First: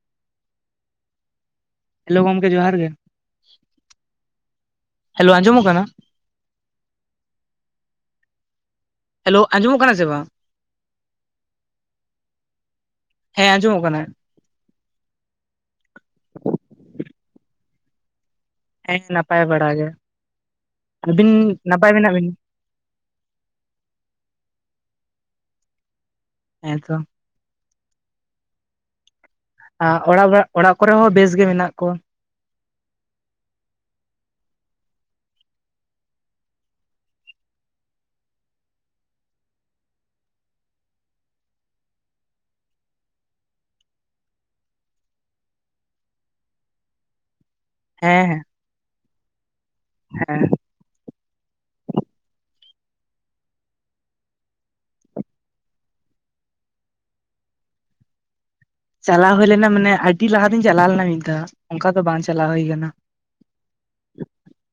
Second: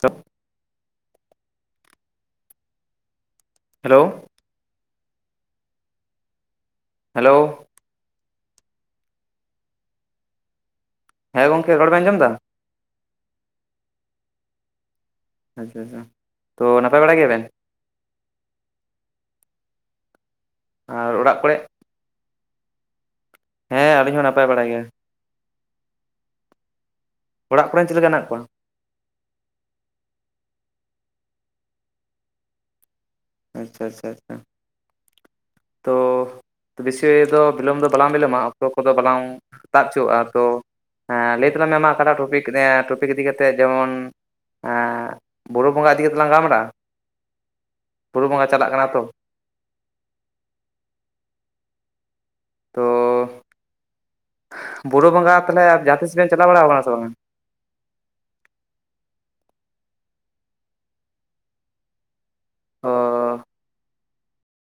ᱛᱚ ᱦᱮᱞᱳ ᱜᱚᱢᱠᱮ ᱡᱚᱦᱟᱨ ᱜᱮ ᱦᱮᱞᱳᱣ ᱦᱮᱞᱳ ᱟᱸᱡᱚᱢ ᱚᱜ ᱠᱟᱱᱟ ᱦᱮᱞᱳ ᱦᱮᱞᱳ ᱟᱸᱡᱚᱢᱚᱜ ᱠᱟᱱᱟ ᱥᱮ ᱵᱟᱝ ᱦᱮᱸ ᱜᱚᱢᱠᱮ ᱨᱚᱲ ᱵᱮᱱ ᱟᱸᱡᱚᱢ ᱫᱟ ᱦᱮᱸ ᱟᱸᱡᱚᱢᱚᱜ ᱠᱟᱱᱟ ᱟᱪᱪᱷᱟ ᱟᱪᱪᱷᱟ ᱛᱚ ᱱᱟᱯᱟᱭ ᱵᱟᱲᱟ ᱜᱮᱭᱟ ᱵᱮᱱ ᱦᱮᱸ ᱱᱟᱯᱟᱭ ᱵᱟᱲᱟ ᱜᱮ ᱟᱨ ᱟᱹᱵᱤᱱ ᱚᱲᱟᱜ ᱠᱚᱨᱮ ᱱᱟᱯᱟᱭ ᱢᱮᱱᱟᱜ ᱵᱤᱱ ᱦᱮᱸ ᱟᱹᱞᱤᱧ ᱦᱚᱸ ᱱᱟᱯᱟᱭ ᱵᱟᱲᱟ ᱜᱮ ᱦᱮᱸᱛᱚ ᱚᱲᱟᱜ ᱠᱚᱨᱮᱱ ᱪᱮᱫ ᱞᱮᱠᱟ ᱦᱮᱱᱟᱜ ᱠᱚᱣᱟ ᱮ ᱚᱲᱟᱜ ᱚᱲᱟᱜ ᱠᱚᱨᱮ ᱦᱚᱸ ᱵᱮᱥ ᱜᱮ ᱢᱮᱱᱟᱜ ᱠᱚᱣᱟ ᱟᱪᱪᱷᱟ ᱟᱪᱪᱷᱟ ᱟᱪᱪᱷᱟ ᱛᱚ ᱵᱮᱥᱤ ᱫᱚ ᱵᱤᱞᱚᱢ ᱫᱚ ᱵᱟᱞᱟᱝ ᱵᱤᱞᱚᱢᱟ ᱚᱠᱛᱚ ᱠᱚᱫᱚ ᱵᱟᱞᱟᱝ ᱛᱟᱜ ᱦᱚᱪᱚᱣᱟᱜᱼᱟ ᱛᱚ ᱦᱮᱸ ᱞᱟᱹᱭ ᱛᱟᱞᱟᱝ ᱢᱮ ᱢᱟ ᱚᱠᱟᱴᱟᱜ ᱴᱚᱯᱤᱠ ᱴᱚᱯᱤᱠ ᱤᱫᱤ ᱠᱟᱛᱮᱫ ᱡᱮᱢᱚᱱ ᱮ ᱵᱩᱨᱩ ᱵᱚᱸᱜᱟ ᱤᱫᱤ ᱠᱟᱛᱮ ᱞᱟᱝ ᱜᱟᱞᱢᱟᱨᱟᱜᱼᱟ ᱦᱮᱸ ᱵᱩᱨᱩ ᱦᱮᱸ ᱵᱚᱸᱜᱟ ᱪᱟᱞᱟᱜ ᱠᱟᱱᱟ ᱛᱚ ᱦᱮᱸ ᱛᱚ ᱵᱩᱨᱩ ᱵᱚᱸᱜᱟ ᱛᱟᱦᱚᱞᱮ ᱡᱟᱦᱟᱸ ᱛᱤᱥ ᱵᱮᱱ ᱪᱟᱞᱟᱣ ᱵᱟᱲᱟ ᱟᱠᱟᱱᱟ ᱥᱮ ᱵᱟᱝ ᱪᱟᱞᱟᱣ ᱦᱩᱭ ᱞᱮᱱᱟ ᱢᱟᱱᱮ ᱟᱹᱰᱤ ᱞᱟᱦᱟ ᱛᱤᱧ ᱪᱟᱞᱟᱣ ᱞᱮᱱᱟ ᱢᱤᱫ ᱫᱷᱟᱣ ᱚᱱᱠᱟ ᱫᱚ ᱵᱟᱝ ᱪᱟᱞᱟᱣ ᱦᱩᱭ ᱠᱟᱱᱟ ᱚ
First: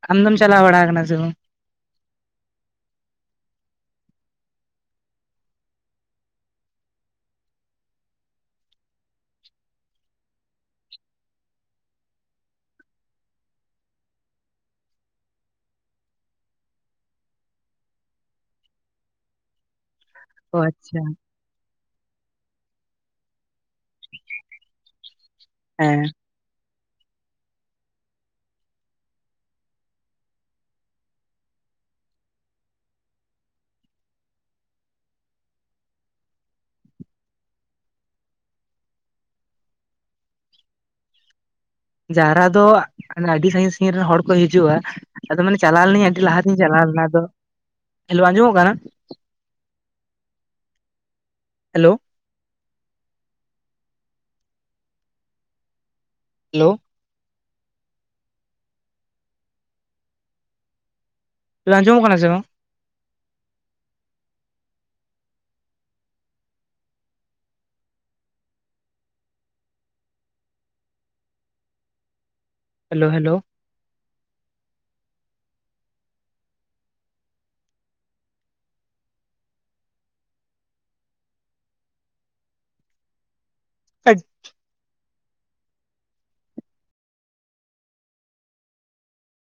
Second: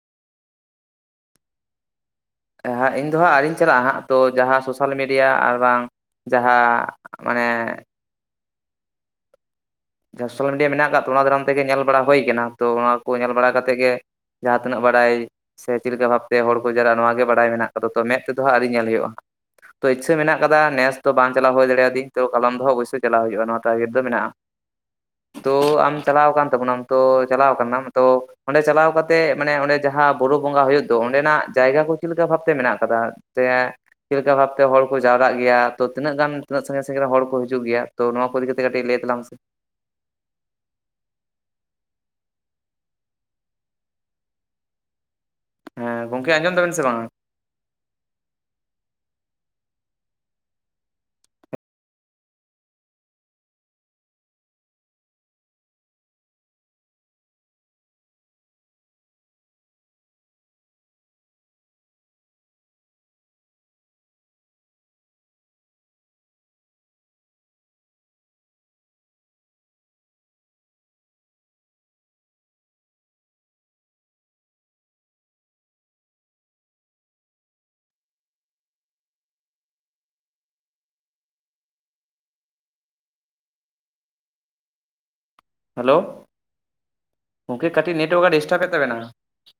ᱟᱢ ᱫᱚᱢ ᱪᱟᱞᱟᱣ ᱵᱟᱲᱟ ᱟᱠᱟᱱᱟ ᱥᱮ ᱵᱟᱝ ᱦᱟᱜ ᱤᱧ ᱫᱚ ᱦᱟᱜ ᱟᱣᱨᱤᱧ ᱪᱟᱞᱟᱜᱼᱟ ᱦᱟᱸᱜ ᱛᱳ ᱡᱟᱦᱟᱸ ᱥᱳᱥᱟᱞ ᱢᱤᱰᱤᱭᱟ ᱟᱨ ᱵᱟᱝ ᱡᱟᱦᱟᱸ ᱢᱟᱱᱮ ᱥᱳᱥᱟᱞ ᱢᱤᱰᱤᱭᱟ ᱢᱮᱱᱟᱜ ᱠᱟᱫ ᱛᱚ ᱚᱱᱟ ᱫᱟᱨᱟᱢ ᱛᱮᱜᱮ ᱧᱮᱞ ᱵᱟᱲᱟ ᱦᱩᱭ ᱠᱟᱱᱟ ᱛᱚ ᱚᱱᱟ ᱠᱚ ᱧᱮᱞ ᱵᱟᱲᱟ ᱠᱟᱛᱮ ᱜᱮ ᱡᱟᱦᱟᱸ ᱛᱤᱱᱟᱹᱜ ᱵᱟᱰᱟᱭ ᱥᱮ ᱪᱮᱫ ᱞᱮᱠᱟ ᱵᱷᱟᱵᱽᱛᱮ ᱦᱚᱲ ᱠᱚ ᱡᱟᱣᱨᱟᱜᱼᱟ ᱱᱚᱣᱟᱜ ᱜᱮ ᱵᱟᱲᱟᱭ ᱢᱮᱱᱟᱜ ᱠᱟᱫᱟ ᱛᱚ ᱢᱮᱫ ᱛᱮᱫᱚ ᱦᱟᱸᱜ ᱟᱶᱨᱤ ᱧᱮᱞ ᱦᱳᱭᱳᱜ - ᱟ ᱛᱚ ᱤᱪᱪᱷᱟᱹ ᱢᱮᱱᱟᱜ ᱚ ᱠᱟᱫᱟ ᱱᱮᱥ ᱟᱪᱪᱷᱟ ᱫᱚ ᱵᱟᱝ ᱪᱟᱞᱟᱣ ᱦᱩᱭ ᱫᱟᱲᱮᱭᱟᱫᱟᱹᱧ ᱛᱚ ᱠᱟᱞᱚᱢ ᱫᱚ ᱚᱵᱚᱥᱥᱭ ᱪᱟᱞᱟᱣ ᱦᱩᱭᱩᱜᱼᱟ ᱱᱚᱣᱟ ᱴᱟᱨᱜᱮᱴ ᱫᱚ ᱢᱮᱱᱟᱜᱼᱟ ᱛᱚ ᱟᱢ ᱦᱮᱸ ᱪᱟᱞᱟᱣ ᱟᱠᱟᱱ ᱛᱟᱵᱚᱱᱟᱢ ᱛᱚ ᱪᱟᱞᱟᱣ ᱠᱟᱱᱟᱢ ᱛᱚ ᱚᱸᱰᱮ ᱪᱟᱞᱟᱣ ᱠᱟᱛᱮᱜ ᱢᱟᱱᱮ ᱚᱸᱰᱮ ᱡᱟᱦᱟᱸ ᱵᱩᱨᱩ ᱵᱚᱸᱜᱟ ᱦᱩᱭᱩᱜ ᱫᱚ ᱚᱸᱰᱮᱱᱟᱜ ᱡᱟᱭᱜᱟ ᱠᱚ ᱪᱮᱫᱞᱮ ᱞᱮᱠᱟ ᱵᱷᱟᱵᱛᱮ ᱢᱮᱱᱟᱜ ᱟᱠᱟᱫᱟ ᱥᱮᱭᱟᱜᱻ ᱪᱮᱫᱞᱮᱠᱟ ᱵᱷᱟᱵ ᱛᱮ ᱦᱚᱲ ᱠᱚ ᱡᱟᱹᱣᱨᱟᱜ ᱜᱮᱭᱟ ᱛᱚ ᱛᱤᱱᱟᱜ ᱜᱟᱱ ᱛᱤᱱᱟᱜ ᱥᱟᱹᱜᱤᱧ ᱥᱟᱹᱜᱤᱧ ᱦᱚᱲ ᱠᱚ ᱦᱤᱡᱩᱜ ᱜᱮᱭᱟᱚ ᱱᱚᱣᱟ ᱠᱚ ᱤᱫᱤ ᱠᱟᱛᱮ ᱠᱟᱹᱴᱤᱡ ᱞᱟᱹᱭ ᱛᱟᱞᱟᱝ ᱥᱮ ᱡᱟᱣᱨᱟ ᱫᱚ ᱟᱹᱰᱤ ᱥᱟᱹᱸᱜᱤᱧ ᱥᱟᱺᱜᱤᱧ ᱨᱮᱱ ᱦᱚᱲ ᱠᱚ ᱦᱤᱡᱩᱜᱼᱟ ᱟᱫᱚ ᱢᱟᱱᱮ ᱪᱟᱞᱟᱣ ᱞᱮᱱᱟᱧ ᱦᱮᱸ ᱟᱹᱰᱤ ᱜᱚᱝᱠᱮ ᱟᱸᱡᱚᱢ ᱞᱟᱦᱟᱛᱤᱧ ᱫᱟᱵᱮᱱ ᱥᱮ ᱪᱟᱞᱟᱣ ᱵᱟᱝᱟ ᱞᱮᱱᱟ ᱟᱫᱚ ᱦᱮᱞᱳ ᱟᱸᱡᱚᱢᱚᱜ ᱠᱟᱱᱟ ᱦᱮᱞᱳ ᱦᱮᱞᱳ ᱟᱧᱡᱚᱢᱜ ᱠᱟᱱᱟ ᱥᱮ ᱵᱟᱝ? ᱦᱮᱞᱳ ᱦᱮᱞᱳ [unintelligible] ᱦᱮᱞᱳ ᱜᱚᱢᱠᱮ ᱠᱟᱹᱴᱤᱡ ᱱᱮᱴ ᱚᱣᱟᱨᱠ ᱰᱤᱥᱴᱟᱵᱮᱫ ᱛᱟᱵᱮᱱᱟ